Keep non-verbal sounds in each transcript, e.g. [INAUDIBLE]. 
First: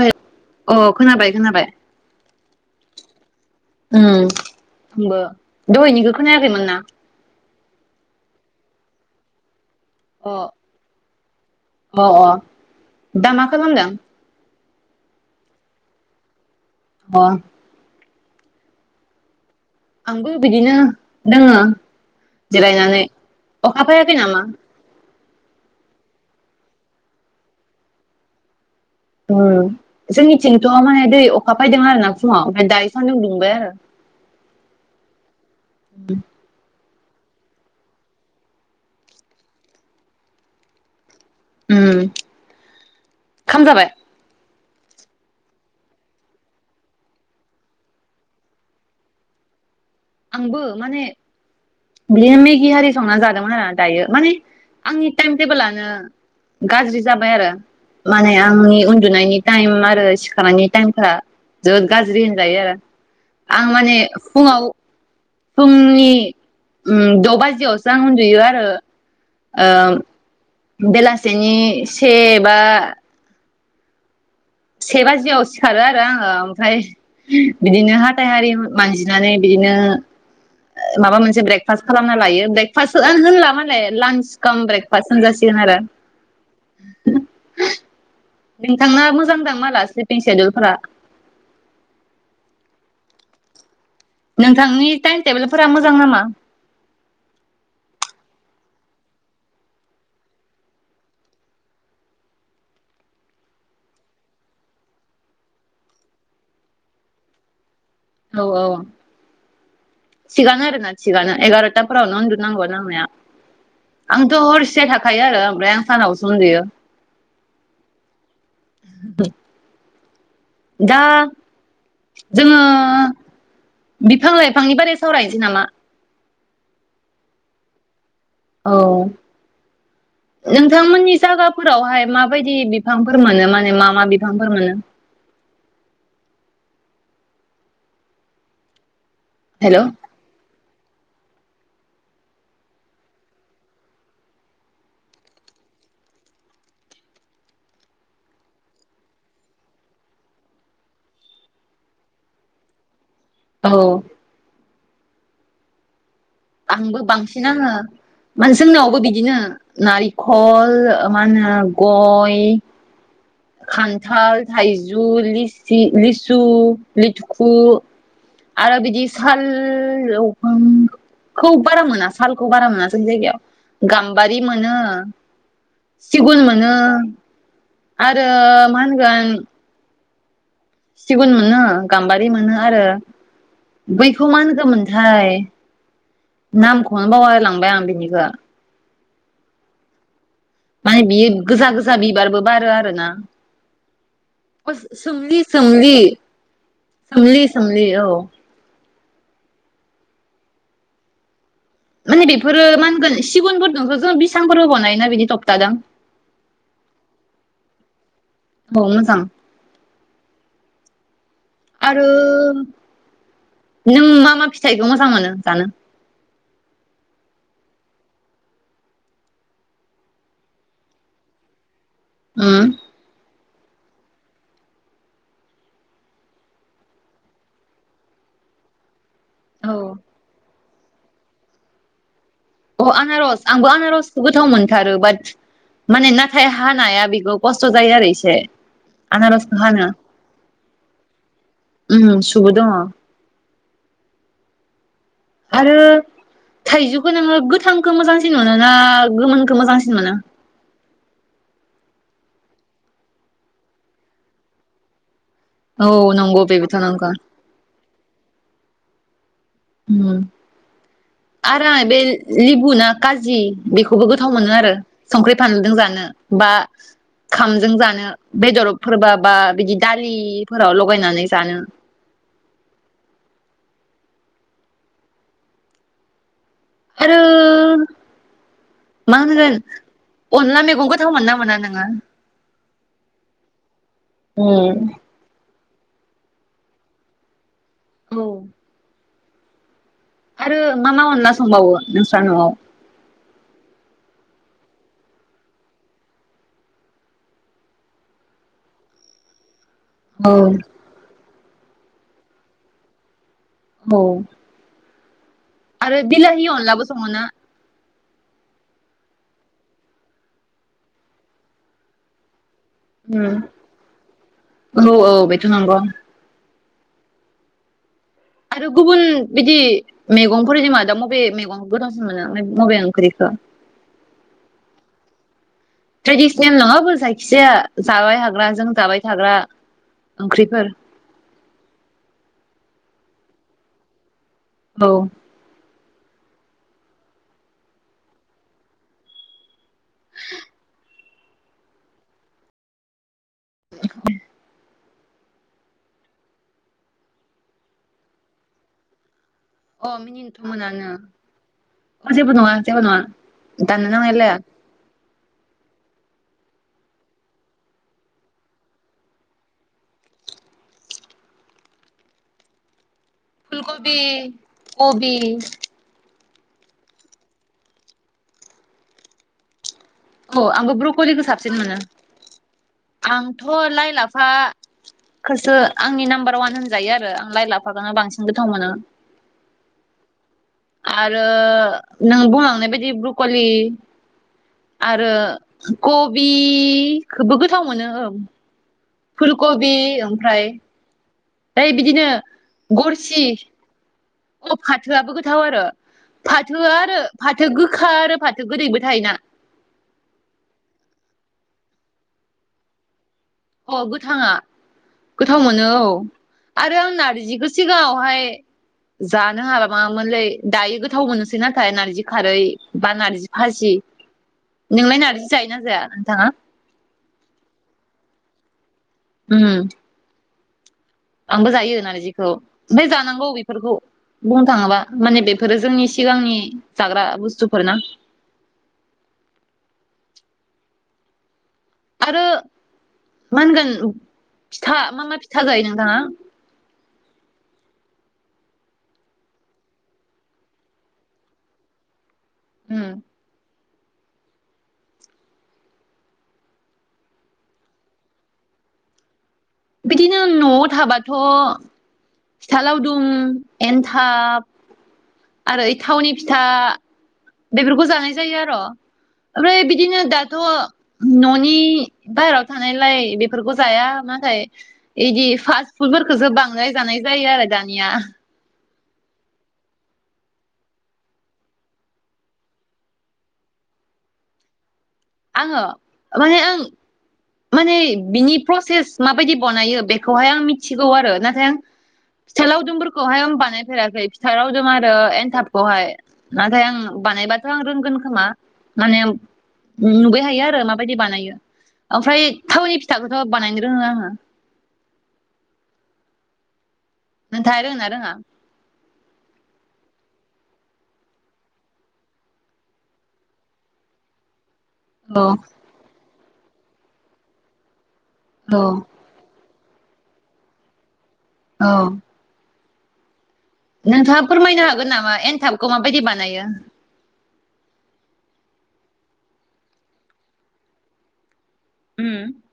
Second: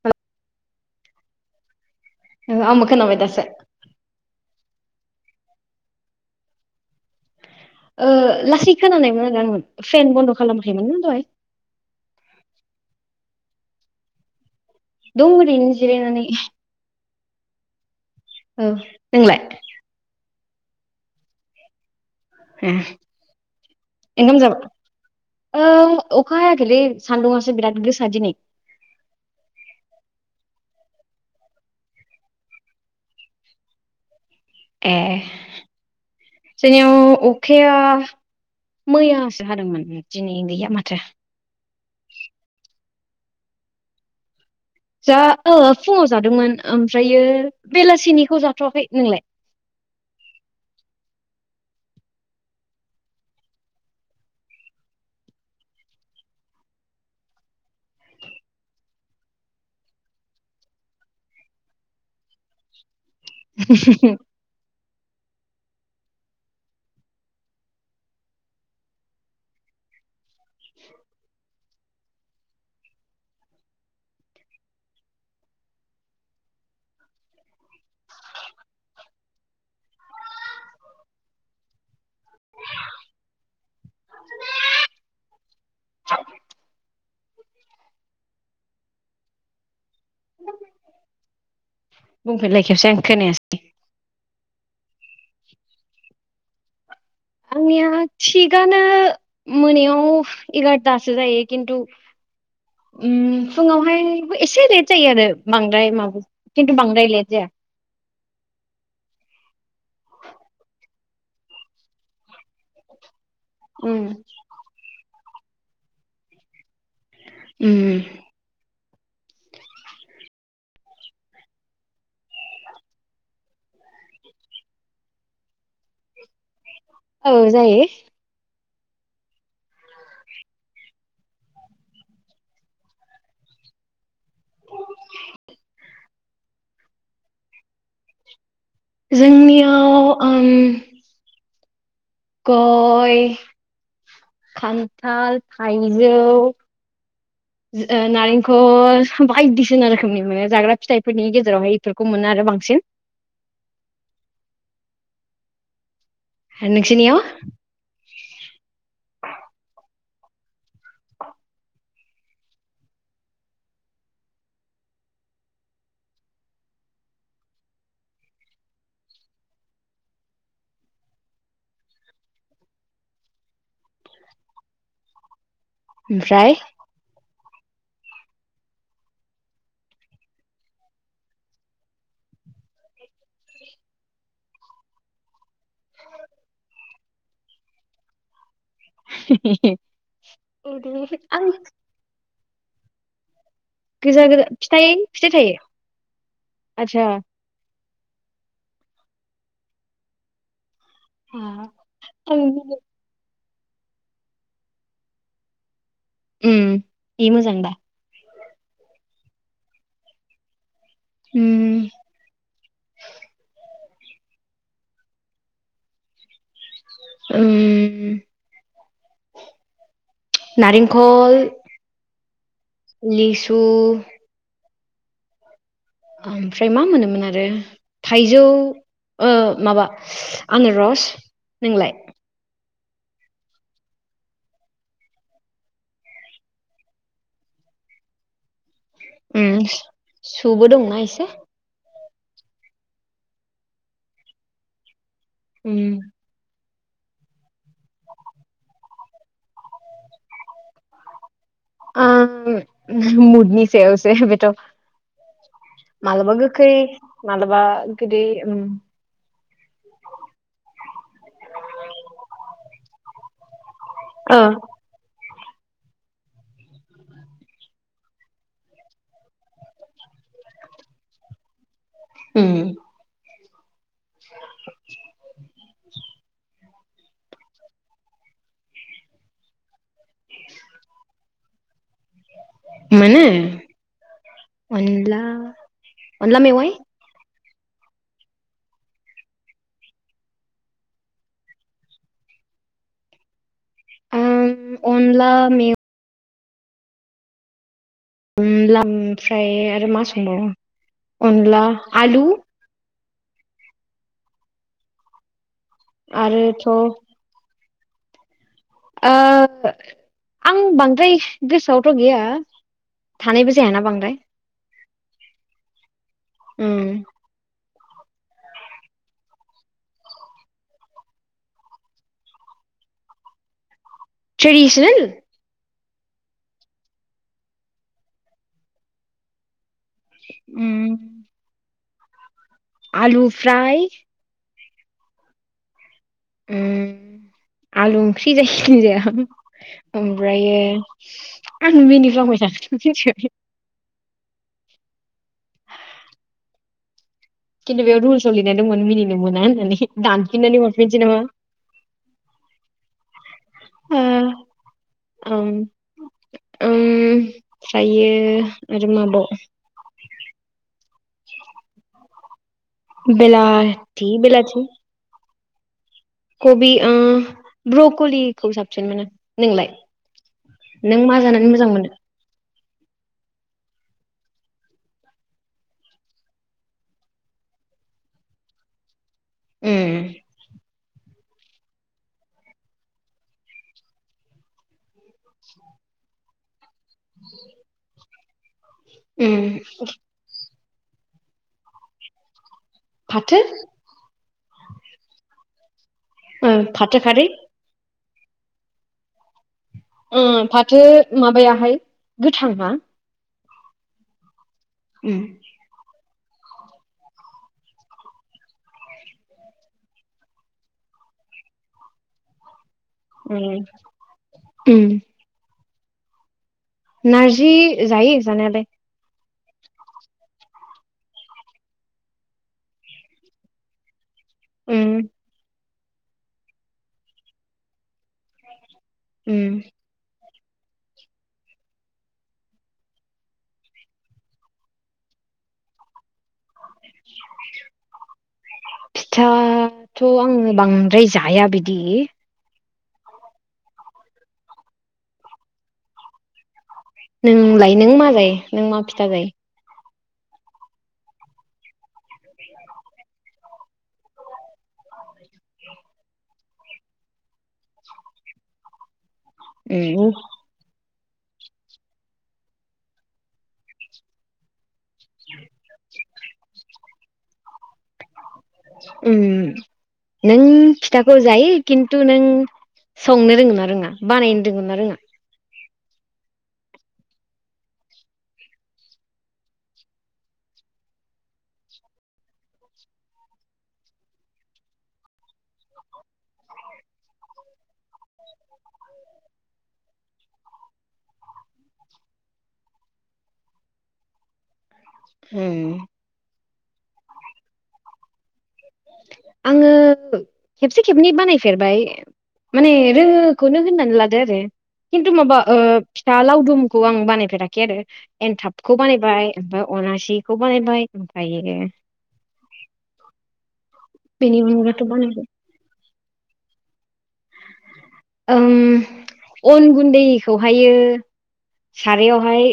अइ अ खोनाबाय खोनाबाय ओ आंबो खोनाबाय दासो उम आंबो दहायनिखौ खोनायाखैमोन ना ओ लासै खोनानायमोन आरो आङो फेन अ बन्द' खालामाखैमोन ना दहाय अ अ दा मा खालामदों दङ एरैनो जिरायनानै अ औ नोंलाय बो बिदिनो दोङ ए जिरायनानै अखा फायाखै नामा? औ अखा हायाखैलै सान्दुंआसो बिराद गोसा दिनै उम जोंनिथिंथ' माने दै अखा फैदों आरोना फुङाव ओमफ्राय दायो सान्दुं दुंबाय आरो ए जोंनिया ओ अखाया मैयासो हादोंमोन दिनै गैया माथो खाम जाबाय जा ओ फुङाव जादोंमोन ओमफ्रायो बेलासिनिखौ जाथ'वाखै नोंलाय आंबो माने बिदिनो मेगि हारि संनानै जादोंमोन आरो दायो माने आंनि टाइम टेबोलानो गाज्रि जाबाय आरो माने आंनि उन्दुनायनि टाइम आरो सिखारनायनि टाइमफ्रा जोबोद गाज्रि होनजायो आरो आं माने फुङाव फुंनि ओम द' बाजियावसो आं उन्दुयो आरो ओ बेलासिनि से बा से बाजियाव सिखारो आरो आङो ओमफ्राय बिदिनो हाथाइ हारि मानजिनानै बिदिनो बिदिनो ओ माबा मोनसे ब्रेक फास्ट खालामनानै लायो ब्रेक फास्टथ' होनला मोने लानस स्काम ब्रेकफासट होनजासिगोन आरो नोंथां ना मोजांदां माला सिफ्लिं सेदुल फोरा बुंफिनलाय खेबसे आं खोनायासै नोंथांनि टाइम टेबोलफोरा मोजां नामा आंनिया थिगानो मोनायाव एगारथासो जायो खिन्थु ओम फुङावहाय एसे लेट जायो आरो बांद्राय माबा खिन्थु बांद्राय लेट जाया औ औ थिगानो आरोना थिगानो एगार'थाफोरावनो उन्दुनांगौ नांनाया उम आंथ' हरसे थाखायो आरो ओमफ्राय आं सानावसो उन्दैयो उम [INAUDIBLE] दा जोङो बिफां लाइफांनि बारै सावरायनोसै नामा? औ जायो औ नोंथांमोननि जायगाफोरावहाय माबायदि बिफांफोर मोनो माने मा मा बिफांफोर मोनो [INAUDIBLE] हेल' जोंनियाव गय खान्थाल थायजौ [INAUDIBLE] ओ नारेंखल बायदिसिना रोखोमनि मोनो जाग्रा फिथाइफोरनि गेजेरावहाय इफोरखौ मोनो आरो बांसिन [UNINTELLIGIBLE] औ आंबो नोंसोरनियाव बांसिन आङो माने जोंनावबो बिदिनो नारि खल मा‌ ओनो गय खान्थाल, थाइजु, लिसि लिसु, लिटुखु आरो बिदि साल खौ बारा मोना सालखौ बारा मोना जोंनि जायगायाव गाम्बारि मोनो सिगुन ओमफ्राय मोनो आरो मा होनगोन सिगुन मोनो गाम्बारि मोनो आरो बैखौ मा होनगोमोनथाय नामखौनो बावलाय लांबाय आं बिनिखो [UNINTELLIGIBLE] माने बियो आं गोजा गोजा बिबारबो बारो आरो ना गोजा गोजा अ फिथाइ फिथाइ सोमलि थायो सोमलि आदसा सोमलि सोमलि औ [UNINTELLIGIBLE] माने उम बेफोरो मा होनगोन सिगुनफोरजोंथ' जों [UNINTELLIGIBLE] फोरबो बनायोना बिनि तबतादों ओम बि मोजां दा औ मोजां उम आरो नों मा मा फिथाइखौ मोजां मोनो जानो? ओम नारेंखल उम लिसु ओमफ्राय मा मोनोमोन आरो थाइजौ ओ औ माबा आनारस नोंलाय? अह आनारस आंबो आनारसखौ गोथाव मोनथारो बाट माने नाथाय हानाया बेखौ खस्थ' जायो आरो इसे ओम सुबो दंना इसे ओम सुबो दङ' आरो उम थाइजौखौ नोङो गोथांखो मोजांसिन मोनो ना गोमोनखो मोजांसिन मोनो? आ ओम मुदनि सायावसो बेथ' औ मालाबा नंगौ गोखै बेबोथ' नंगौ मालाबा गोदै ओम आरो आं बे लिबु ना काजि बेखौबो गोथाव ओ मोनो आरो संख्रि फानलुदों जानो बा खामजों जानो बेदरफोरबा बा बिदि दालिफोराव लगायनानै जानो ओम [INAUDIBLE] आरो मा होनगोन अनला मैगं गोथाव मोनोना मोना नोङो? मोनो उम अनला अनला मेवाय औ आरो मा मा अनला संबावो नोंस्रा न'वाव ओम अनला मेव ला ओमफ्राय आरो मा औ संबावो अनला आलु औ आरो बिलाहि आरोथ' अनलाबो सङोना? ओ आं बांद्राय गोसोआवथ' गैया। थानायबो जायाना बांद्राय ओम औ औ बेथ' नंगौ ओम आरो गुबुन बिदि मैगंफोर जेनेबा दा मबे मैगं गोथावसिन मोनो मबे ओंख्रिखौ [UNINTELLIGIBLE] ट्रेडिसनेल ट्रेडिसनेल नङाबो जायखिजाया जाबाय हाग्राजों जाबाय थाग्रा। ओंख्रिफोर उम आलु फ्राय औ ओम आलु ओंख्रि जायखिजाया ओमफ्रायो आं मिनिग्लांबाय थागोन मिथिबाय [UNINTELLIGIBLE] खिन्थु बेयाव रुलसाव लिरनाय दंमोन मिनिनो मोना अ होननानै मिनिनोथ' दानफिननानै मोनानो हरफिननोसै नामा? अ जेबो नङा जेबो नङा दानो नांलायलाया। औ ओमफ्रायो आरो माबा फुलकबि बिलाथि बेलाथि कबि कबि ओ ब्रकलिखौ साबसिन मोनो नोंलाय औ आंबो नों मा ब्रक'लिखौ जानानै साबसिन मोजां मोनो आंथ' लाइ लाफा खौसो आंनि नाम्बार ववान होनजायो आरो आं लाइ लाफाखौनो बांसिन गोथाव मोनो। उम आरो नों बुंलांनाय बायदि ब्रकलि आरो कबिखौबो गोथाव मोनो ओं। फुल उम कबि ओमफ्राय फ्राय बिदिनो गरसि फाथो अ फाथोआबो गोथाव आरो ओ फाथो आरो खारै फाथो गोखा आरो फाथो गोदैबो थायोना। ओम फाथो माबायाहाय गोथाव ना अ गोथाङा गोथाव मोनो औ। आरो आं नारजिखौ सिगाङावहाय जानो हाला मामोनलै दायो गोथाव मोनसै नाथाय नारजि खारै बा नार्जि फासि उम नोंलाय नारजि जायोना जाया नोंथाङा? नारजि जायो जानायालाय। उम आंबो जायो नारजिखौ ओमफ्राय जानांगौ बेफोरखौ बुंनो थाङोबा उम माने बेफोरो जोंनि सिगांनि जाग्रा बुस्थुफोर ना उम आरो मा होनगोन फिथा मा मा फिथा जायो नोंथाङा? फिथाथ' आङो बांद्राय जाया बिदि उम नोंलाय नों मा जायो नों मा फिथा जायो। बिदिनो न'आव थाबाथ' फिथा लावदुम एन्थाब आरो थावनि फिथा बेफोरखौ जानाय जायो आरो। ओमफ्राय बिदिनो जायो उम दाथ' न'नि बायेरायाव थानायलाय बेफोरखौ जाया नाथाय बिदि फास्ट फुद फोरफोरखौसो बांनो जानाय जायो आरो दानिया उम नों फिथाखौ जायो खिन्थु नों संनो रोङोना रोङा बानायनो रोंङोना रोङा आङो माने आं माने बिनि प्रसेस माबायदि बानायो बेखौहाय आं मिथिगौ आरो नाथाय आं फिथाइ लावदुमफोरखौहाय आं बानायफेराखै फिथा लावदुम आरो एन्थाबखौहाय नाथाय आं बानायबाथ' आं रोंगोन खोमा माने नुबाय थायो आरो माबायदि बानायो ओमफ्राय थावनि फिथाखौथ' बानायनो रोङो आङो ओ नोंथाङा रोंयोना रोङा? आङो खेबसे खेबनै बानायफेरबाय माने रोङोखौनो होननानै लादो आरो खिनथु औ माबा फिथा लावदुमखौ आं बानायफेराखै आरो औ एनथाबखौ बानायबाय ओमफ्राय अनासिखौ बानायबाय ओमफ्रायो औ नोंथाङा बेनि फोरमायनो अनगाथ' हागोन नामा बानायबाय एनथाबखौ माबायदि बानायो ओं अन गुनदैखौहायो उम सारायावहाय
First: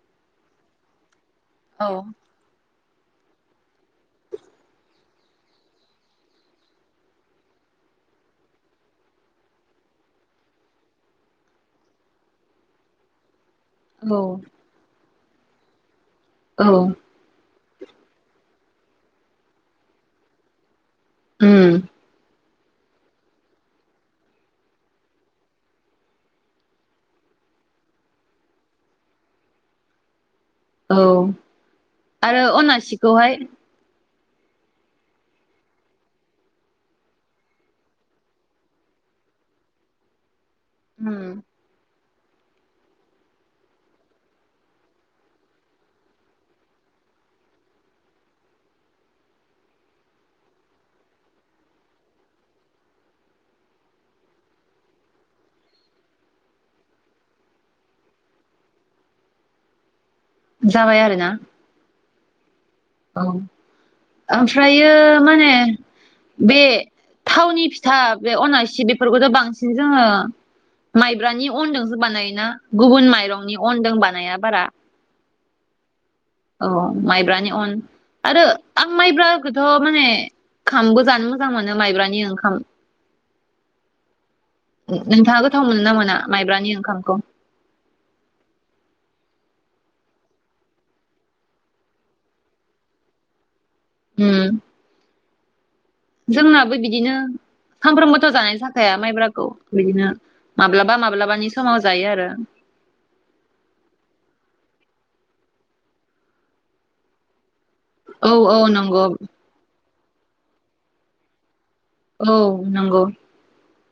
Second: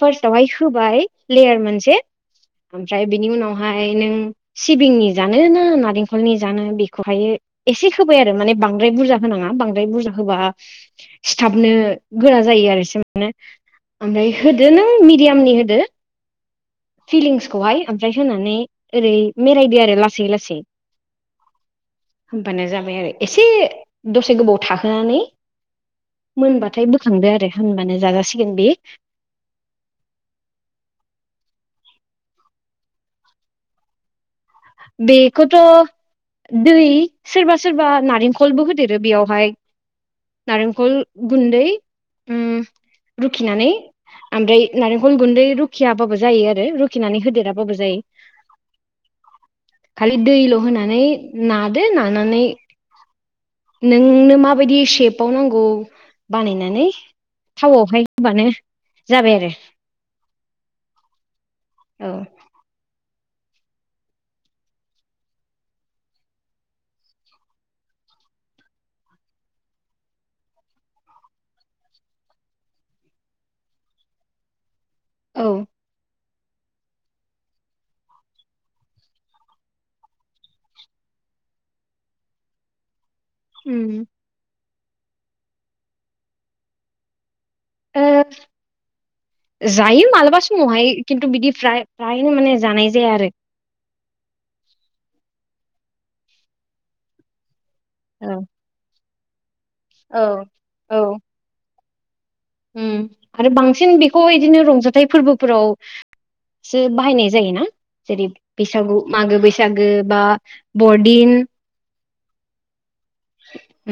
पास्टयावहाय होबाय लेयार औ मोनसे ओमफ्राय बिनि उनावहाय नों सिबिंनि जानोना नारेंखलनि जानो बेखौहायो एसे होबाय आरो माने बांद्राय बुरजा होनाङा बांद्राय बुरजा होबा सिथाबनो गोरा जायो आरो एसेयावनो औ ओमफ्राय होदो नों मिडियामनि होदो औ फिलिंसखौहाय ओमफ्राय होनानै ओरै बेरायदो आरो लासै लासै ओम होबानो जाबाय आरो एसे दसे गोबाव थाहोनानै मोनबाथाय बोखांदो आरो होनबानो जाजासिगोन बे औ आरो अनासिखौहाय बेखौथ' दै सोरबा सोरबा नारेंखलबो होदेरो बेयावहाय नारेंखल उम गुनदै ओम रुखिनानै ओमफ्राय नारेंखल गुनदै रुखियाबाबो जायो आरो रुखिनानै होदेराबाबो जायो [INAUDIBLE] खालि दैल' होनानै नादो नानानै नोंनो माबायदि सेपाव नांगौ बानायनानै थावयावहाय होबानो जाबाय आरो जाबाय आरोना औ औ ओमफ्रायो मा होनो बे थावनि फिथा बे अनासि बेफोरखौथ' बांसिन जोङो माइब्रानि अनजोंसो बानायोना गुबुन माइरंनि अनजों बानाया बारा औ औ माइब्रानि अन आरो आं माइब्राखौथ' माने ओंखामबो जानो मोजां मोनो माइब्रानि ओंखाम ओम नोंथाङा गोथाव मोनो ना मोना माइब्रानि ओंखामखौ ओ जायो मालाबा समावहाय खिनथु बिदि फ्राय फ्रायनो माने जानाय जाया आरो होम जोंनाबो बिदिनो सानफ्रोमबोथ' जानाय जाखाया माइब्राखौ बिदिनो औ माब्लाबा माब्लाबानि समाव जायो आरो ओम आरो बांसिन बेखौ इदिनो रंजाथाइ फोरबोफोराव सो बाहायनाय जायोना औ जेरै औ बैसागु नंगौ मागो बैसागु जेनेबा बरदिन औ नंगौ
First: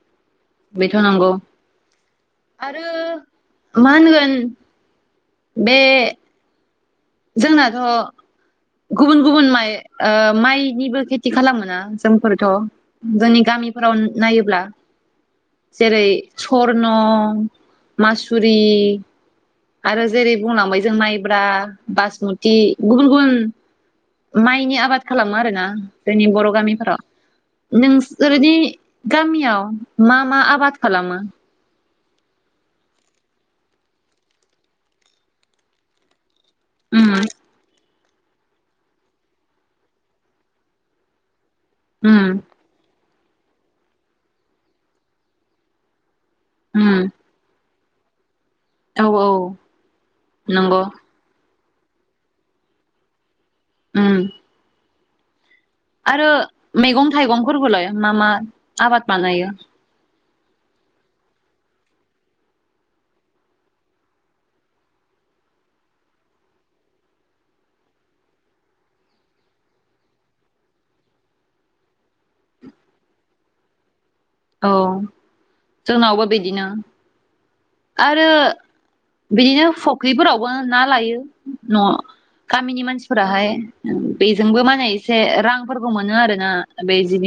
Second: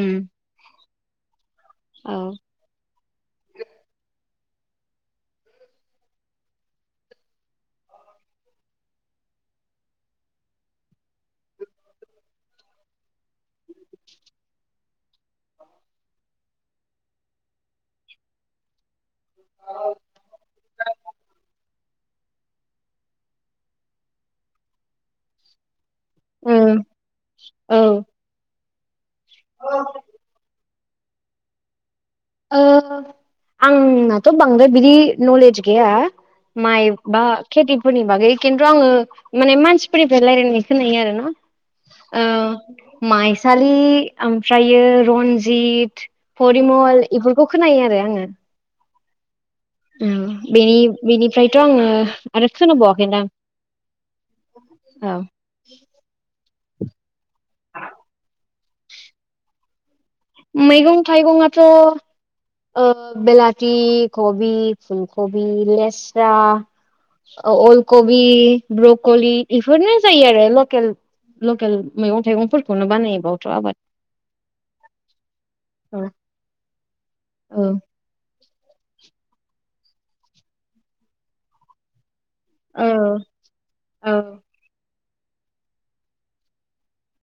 ओम बेथ' नंगौ आरो मा होनगोन बे जोंनाथ' गुबुन गुबुन माइ ओ माइनिबो खेति खालामोना जोंफोरथ' जोंनि गामि मिफोराव नायोब्ला जेरै सरन' मासुरि आरो जेरै बुंलांबाय जों माइब्रा बासमति गुबुन गुबुन माइनि आबाद खालामो आरोना जोंनि बर' उम गामिफोराव औ नों सोरदि गामियाव मा मा आबाद खालामो? ओ आंनाथ' बांद्राय बिदि नलेज गैया माइ उम बा खेति फोरनि बागै किन्तु आङो माने मानसिफोरनिफ्राय रायलायनाय खोनायो आरो ना उम ओ माइसालि ओमफ्रायो रन्जित उम फरिम'ल खौ खोनायो आरो आङो औ औ ओम बेनि नंगौ बेनिफ्रायथ' आङो आरो खोनाबावाखैदां ओम औ आरो मैगं थाइगंफोरबोलाय मा मा आबाद बानायो? मैगं थायगंआथ' ओ बेलाथि, कबि, फुल कबि, लेस्रा ओ अलकबि ब्रक'लि इफोरनो जायो आरो लकेल लकेल मैगं-थाइगंफोरखौनो बानायबावथ' आबाद औ औ जोंनावबो बेदिनो औ आरो ओ बिदिनो फख्रिफोरावबो ना लायो न' गामिनि मानसिफोराहाय औ बेजोंबो माने इसे रांफोरबो मोनो आरो ना बे जि